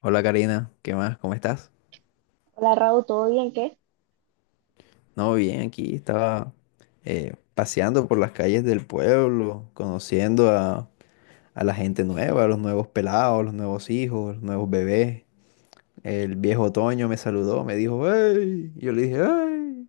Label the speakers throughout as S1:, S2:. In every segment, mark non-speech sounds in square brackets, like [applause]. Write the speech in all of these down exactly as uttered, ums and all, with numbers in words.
S1: Hola Karina, ¿qué más? ¿Cómo estás?
S2: Hola Raúl, ¿todo bien? ¿Qué?
S1: No, bien, aquí estaba, eh, paseando por las calles del pueblo, conociendo a, a la gente nueva, a los nuevos pelados, los nuevos hijos, los nuevos bebés. El viejo otoño me saludó, me dijo, "¡Hey!" Yo le dije, "¡Hey!"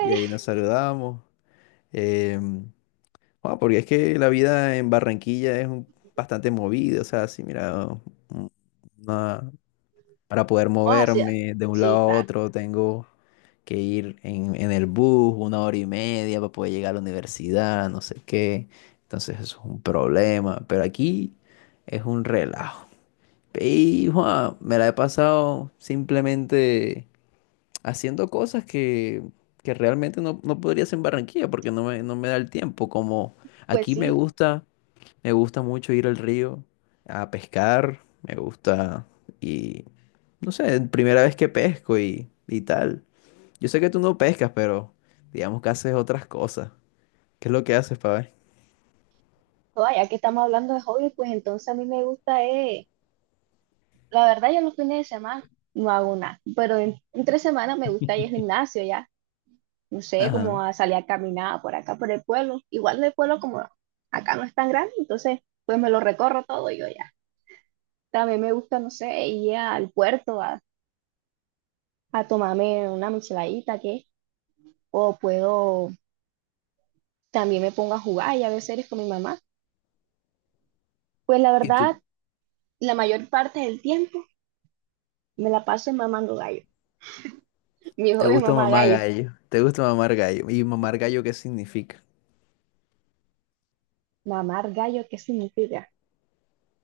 S1: Y ahí nos saludamos. Em, ah, porque es que la vida en Barranquilla es un- bastante movida, o sea, sí, mira, un- una, para poder
S2: Vamos hacia.
S1: moverme de un lado
S2: Sí,
S1: a
S2: claro.
S1: otro, tengo que ir en, en el bus una hora y media para poder llegar a la universidad, no sé qué. Entonces eso es un problema, pero aquí es un relajo. Y Juan, me la he pasado simplemente haciendo cosas que, que realmente no, no podría hacer en Barranquilla porque no me, no me da el tiempo. Como
S2: Pues
S1: aquí me
S2: sí.
S1: gusta me gusta mucho ir al río a pescar, me gusta, y no sé, primera vez que pesco y, y tal. Yo sé que tú no pescas, pero digamos que haces otras cosas. ¿Qué es lo que haces, para
S2: Oye, ya que estamos hablando de hobby, pues entonces a mí me gusta, eh, la verdad yo los fines de semana no hago nada, pero en, entre semanas me gusta ir al
S1: [laughs]
S2: gimnasio ya, no sé,
S1: Ajá.
S2: como a salir a caminar por acá, por el pueblo. Igual el pueblo como acá no es tan grande, entonces pues me lo recorro todo yo ya. También me gusta, no sé, ir al puerto a, a tomarme una micheladita, ¿qué? O puedo, también me pongo a jugar y a ver series con mi mamá. Pues la
S1: ¿Y tú?
S2: verdad, la mayor parte del tiempo me la paso mamando gallo. Mi
S1: ¿Te
S2: hobby es
S1: gusta
S2: mamar
S1: mamar
S2: gallo.
S1: gallo? ¿Te gusta mamar gallo? ¿Y mamar gallo qué significa?
S2: Mamar gallo, ¿qué significa?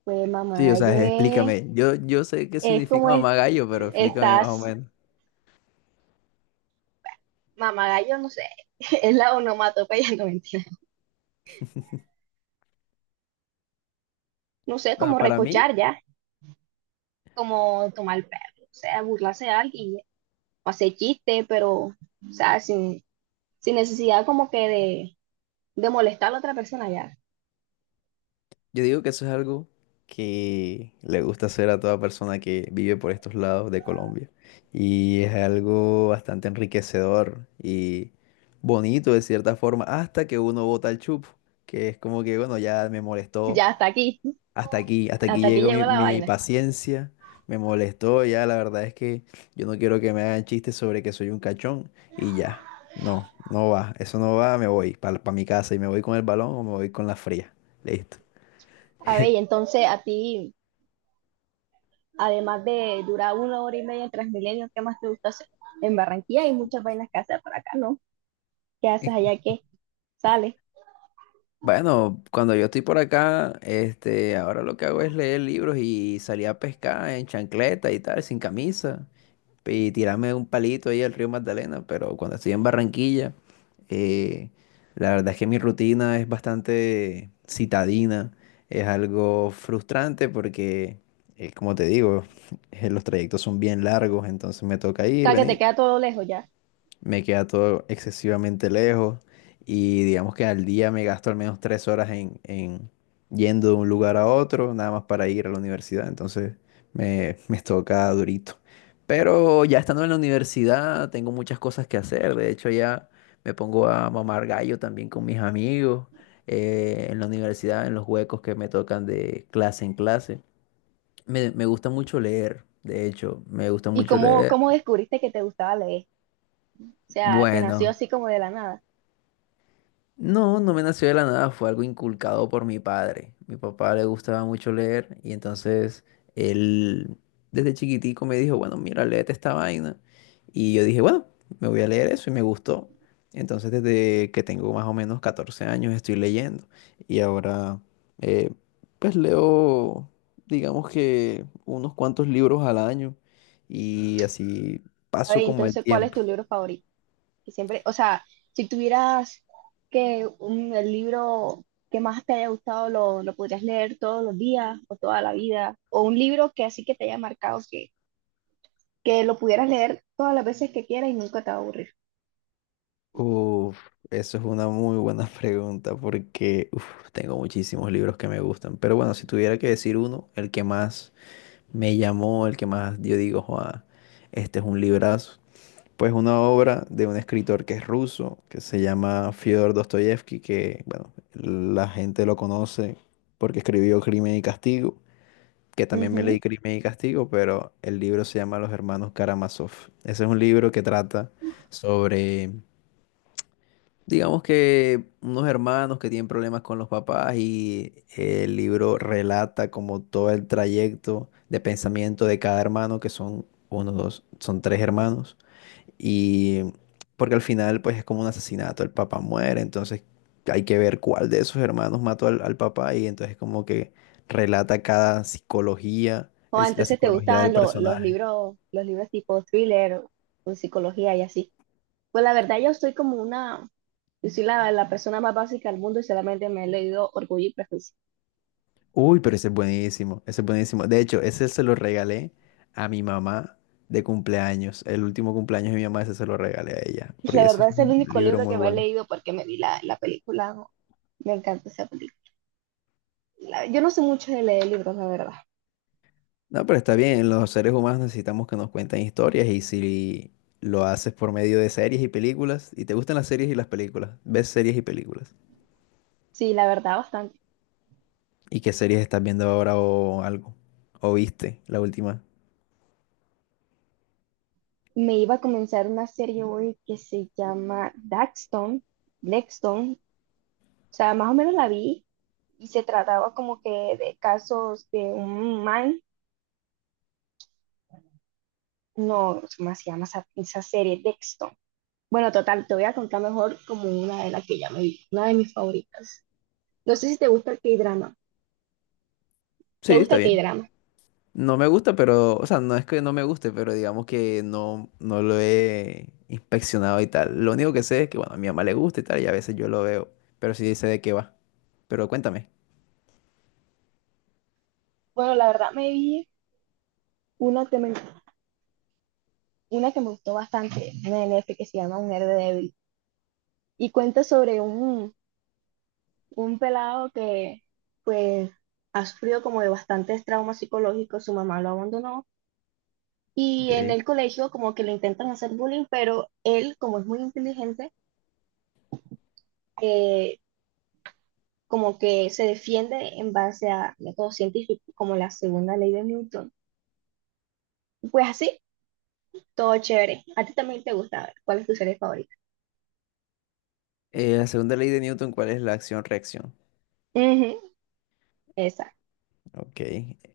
S2: Pues mamar
S1: Sí, o
S2: gallo
S1: sea,
S2: es,
S1: explícame. Yo, yo sé qué
S2: es
S1: significa
S2: como es-
S1: mamar gallo, pero explícame más o
S2: estás,
S1: menos.
S2: mamar gallo, no sé, [laughs] es la onomatopeya, [laughs] no mentira. No sé,
S1: Bueno,
S2: como
S1: para mí,
S2: recochar ya, como tomar el perro, o sea, burlarse de alguien, o hacer chiste, pero, o sea, sin, sin necesidad como que de, de molestar a la otra persona ya.
S1: yo digo que eso es algo que le gusta hacer a toda persona que vive por estos lados de Colombia. Y es algo bastante enriquecedor y bonito de cierta forma, hasta que uno bota el chupo, que es como que, bueno, ya me molestó,
S2: Ya hasta aquí,
S1: hasta aquí, hasta aquí
S2: hasta aquí
S1: llegó
S2: llegó
S1: mi,
S2: la
S1: mi
S2: vaina.
S1: paciencia, me molestó, ya la verdad es que yo no quiero que me hagan chistes sobre que soy un cachón, y ya, no, no va, eso no va, me voy para mi casa y me voy con el balón o me voy con la fría, listo.
S2: A ver, y
S1: [laughs]
S2: entonces a ti. Además de durar una hora y media en Transmilenio, ¿qué más te gusta hacer? En Barranquilla hay muchas vainas que hacer para acá, ¿no? ¿Qué haces allá que sales? O
S1: Bueno, cuando yo estoy por acá, este, ahora lo que hago es leer libros y salir a pescar en chancleta y tal, sin camisa, y tirarme un palito ahí al río Magdalena, pero cuando estoy en Barranquilla, eh, la verdad es que mi rutina es bastante citadina, es algo frustrante porque, eh, como te digo, [laughs] los trayectos son bien largos, entonces me toca ir,
S2: sea, que te
S1: venir,
S2: queda todo lejos ya.
S1: me queda todo excesivamente lejos, y digamos que al día me gasto al menos tres horas en, en yendo de un lugar a otro, nada más para ir a la universidad, entonces me, me toca durito. Pero ya estando en la universidad tengo muchas cosas que hacer, de hecho ya me pongo a mamar gallo también con mis amigos, eh, en la universidad, en los huecos que me tocan de clase en clase. Me, me gusta mucho leer, de hecho, me gusta
S2: ¿Y
S1: mucho
S2: cómo,
S1: leer.
S2: cómo descubriste que te gustaba leer? O sea, te nació
S1: Bueno.
S2: así como de la nada.
S1: No, no me nació de la nada, fue algo inculcado por mi padre. Mi papá le gustaba mucho leer, y entonces él desde chiquitico me dijo, "Bueno, mira, léete esta vaina." Y yo dije, "Bueno, me voy a leer eso", y me gustó. Entonces desde que tengo más o menos catorce años estoy leyendo, y ahora, eh, pues leo, digamos que unos cuantos libros al año, y así
S2: A
S1: paso
S2: ver,
S1: como el
S2: entonces, ¿cuál es
S1: tiempo.
S2: tu libro favorito? Que siempre, o sea, si tuvieras que un, el libro que más te haya gustado lo, lo podrías leer todos los días o toda la vida, o un libro que así que te haya marcado, que, que lo pudieras leer todas las veces que quieras y nunca te va a aburrir.
S1: Uf, eso es una muy buena [laughs] pregunta, porque uf, tengo muchísimos libros que me gustan. Pero bueno, si tuviera que decir uno, el que más me llamó, el que más yo digo, "Joa, este es un librazo", pues una obra de un escritor que es ruso, que se llama Fyodor Dostoyevsky, que bueno, la gente lo conoce porque escribió Crimen y Castigo, que también me leí
S2: Ujú.
S1: Crimen y Castigo, pero el libro se llama Los Hermanos Karamazov. Ese es un libro que trata sobre, digamos que, unos hermanos que tienen problemas con los papás, y el libro relata como todo el trayecto de pensamiento de cada hermano, que son uno, dos, son tres hermanos. Y porque al final pues es como un asesinato, el papá muere, entonces hay que ver cuál de esos hermanos mató al, al papá, y entonces como que relata cada psicología,
S2: O
S1: el- la
S2: entonces te
S1: psicología del
S2: gustaban lo- los
S1: personaje.
S2: libros, los libros tipo thriller o psicología y así. Pues la verdad yo soy como una, yo soy la, la persona más básica del mundo y solamente me he leído Orgullo y Prejuicio.
S1: Uy, pero ese es buenísimo, ese es buenísimo. De hecho, ese se lo regalé a mi mamá de cumpleaños. El último cumpleaños de mi mamá, ese se lo regalé a ella,
S2: [laughs] La
S1: porque ese
S2: verdad
S1: es
S2: es el
S1: un
S2: único
S1: libro
S2: libro
S1: muy
S2: que me he
S1: bueno.
S2: leído porque me vi la, la película, ¿no? Me encanta esa película. La- yo no sé mucho de leer libros, la verdad.
S1: No, pero está bien, los seres humanos necesitamos que nos cuenten historias, y si lo haces por medio de series y películas, y te gustan las series y las películas, ves series y películas.
S2: Sí, la verdad bastante.
S1: ¿Y qué series estás viendo ahora o algo? ¿O viste la última?
S2: Me iba a comenzar una serie hoy que se llama Daxton, Blackstone. O sea, más o menos la vi y se trataba como que de casos de un man. No, ¿cómo se llama esa, esa serie? Dexton. Bueno, total, te voy a contar mejor como una de las que ya me vi, una de mis favoritas. No sé si te gusta el K-drama. ¿Te
S1: Sí,
S2: gusta
S1: está
S2: el
S1: bien.
S2: K-drama?
S1: No me gusta, pero, o sea, no es que no me guste, pero digamos que no, no lo he inspeccionado y tal. Lo único que sé es que, bueno, a mi mamá le gusta y tal, y a veces yo lo veo, pero sí sé de qué va. Pero cuéntame.
S2: Bueno, la verdad me vi una que me, una que me gustó bastante, una de Netflix que se llama Un héroe débil. Y cuenta sobre un, un pelado que, pues, ha sufrido como de bastantes traumas psicológicos, su mamá lo abandonó. Y en
S1: Ok.
S2: el colegio como que le intentan hacer bullying, pero él, como es muy inteligente, eh, como que se defiende en base a métodos científicos, como la segunda ley de Newton. Y pues así, todo chévere. A ti también te gusta, a ver, ¿cuál es tu serie favorita?
S1: eh, la segunda ley de Newton, ¿cuál es la acción-reacción?
S2: Ujú. Exacto,
S1: Ok.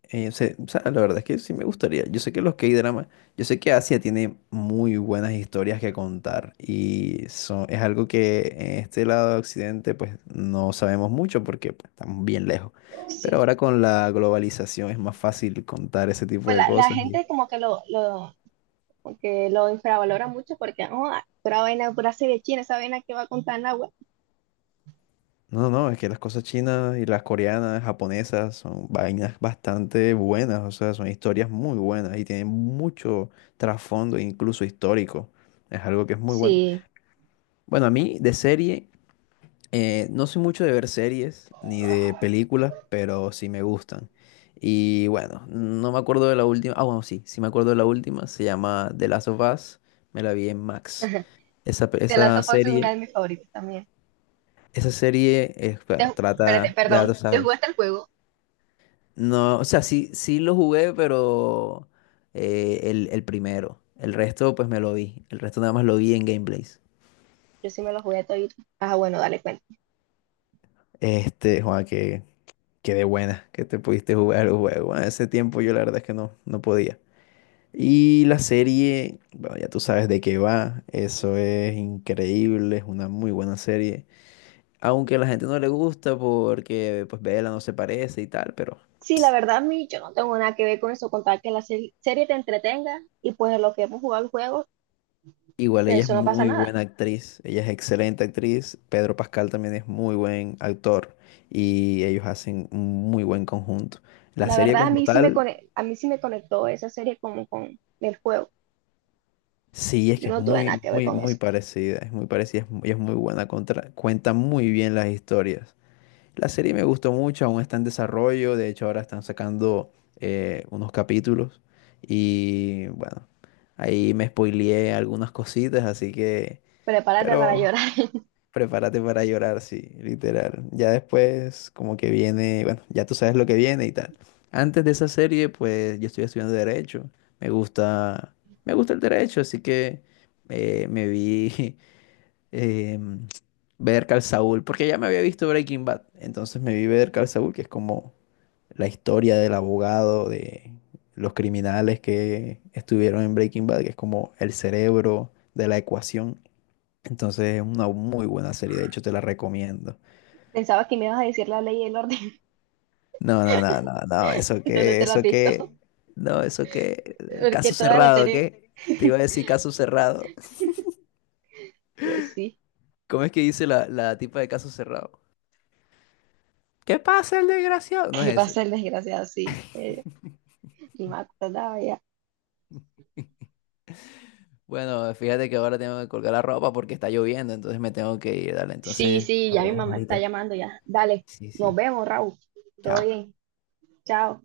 S1: Eh, o sea, o sea, la verdad es que sí me gustaría. Yo sé que los K-dramas, yo sé que Asia tiene muy buenas historias que contar, y son, es algo que en este lado de Occidente pues no sabemos mucho, porque pues, estamos bien lejos. Pero
S2: sí.
S1: ahora con la globalización es más fácil contar ese tipo
S2: Pues
S1: de
S2: la, la
S1: cosas. y-
S2: gente como que lo, lo, como que lo infravalora mucho porque, oh, ah, pura vaina, pura serie china, esa vaina que va a contar en agua.
S1: No, no, no, es que las cosas chinas y las coreanas, japonesas son vainas bastante buenas, o sea, son historias muy buenas y tienen mucho trasfondo, incluso histórico. Es algo que es muy bueno.
S2: Sí,
S1: Bueno, a mí de serie, eh, no soy mucho de ver series ni de películas, pero sí me gustan. Y bueno, no me acuerdo de la última. Ah, bueno, sí, sí me acuerdo de la última. Se llama The Last of Us. Me la vi en Max.
S2: [laughs]
S1: Esa, pe-
S2: The Last
S1: esa
S2: of Us es una
S1: serie,
S2: de mis favoritas también.
S1: esa serie, eh,
S2: Te
S1: bueno,
S2: ju- espérate,
S1: trata, ya
S2: perdón,
S1: tú
S2: ¿te
S1: sabes.
S2: jugaste el juego?
S1: No, o sea, sí, sí lo jugué, pero eh, el, el primero. El resto, pues me lo vi. El resto nada más lo vi en gameplays.
S2: Yo sí me lo jugué todito. Ah, bueno, dale cuenta.
S1: Este, Juan, que qué de buena que te pudiste jugar el juego. Bueno, ese tiempo yo la verdad es que no, no podía. Y la serie, bueno, ya tú sabes de qué va. Eso es increíble, es una muy buena serie. Aunque a la gente no le gusta porque pues Bella no se parece y tal, pero
S2: Sí, la
S1: ps,
S2: verdad, a mí yo no tengo nada que ver con eso, contar que la se- serie te entretenga y pues lo que hemos jugado el juego,
S1: igual ella
S2: pues
S1: es
S2: eso no pasa
S1: muy
S2: nada.
S1: buena actriz. Ella es excelente actriz. Pedro Pascal también es muy buen actor, y ellos hacen un muy buen conjunto. La
S2: La
S1: serie
S2: verdad, a
S1: como
S2: mí sí me
S1: tal,
S2: cone- a mí sí me conectó esa serie como con el juego.
S1: sí, es
S2: Yo
S1: que es
S2: no tuve
S1: muy,
S2: nada que ver
S1: muy,
S2: con
S1: muy
S2: eso.
S1: parecida, es muy parecida, es mu- y es muy buena, contra- cuenta muy bien las historias. La serie me gustó mucho, aún está en desarrollo, de hecho ahora están sacando eh, unos capítulos, y bueno, ahí me spoileé algunas cositas, así que,
S2: Prepárate para
S1: pero
S2: llorar. [laughs]
S1: prepárate para llorar, sí, literal. Ya después, como que viene, bueno, ya tú sabes lo que viene y tal. Antes de esa serie, pues yo estoy estudiando derecho. Me gusta, me gusta el derecho, así que eh, me vi [laughs] eh, ver Call Saul, porque ya me había visto Breaking Bad. Entonces me vi ver Call Saul, que es como la historia del abogado, de los criminales que estuvieron en Breaking Bad, que es como el cerebro de la ecuación. Entonces es una muy buena serie, de hecho te la recomiendo.
S2: Pensaba que me ibas a decir la ley y el orden.
S1: No, no, no, no, no,
S2: [laughs]
S1: eso
S2: Eso no
S1: que,
S2: te lo has
S1: eso
S2: visto.
S1: que,
S2: [laughs]
S1: no, eso que,
S2: Porque
S1: caso
S2: toda la
S1: cerrado,
S2: serie,
S1: ¿qué? Te iba a decir caso cerrado.
S2: pues sí,
S1: ¿Cómo es que dice la, la tipa de caso cerrado? ¿Qué pasa, el desgraciado? No
S2: ¿Qué
S1: es ese.
S2: pasa el desgraciado? Sí. Eh, ni me acordaba ya.
S1: Bueno, fíjate que ahora tengo que colgar la ropa porque está lloviendo, entonces me tengo que ir, dale,
S2: Sí,
S1: entonces
S2: sí,
S1: nos
S2: ya mi
S1: vemos
S2: mamá está
S1: ahorita.
S2: llamando ya. Dale,
S1: Sí,
S2: nos
S1: sí,
S2: vemos, Raúl. Todo
S1: chao.
S2: bien. Chao.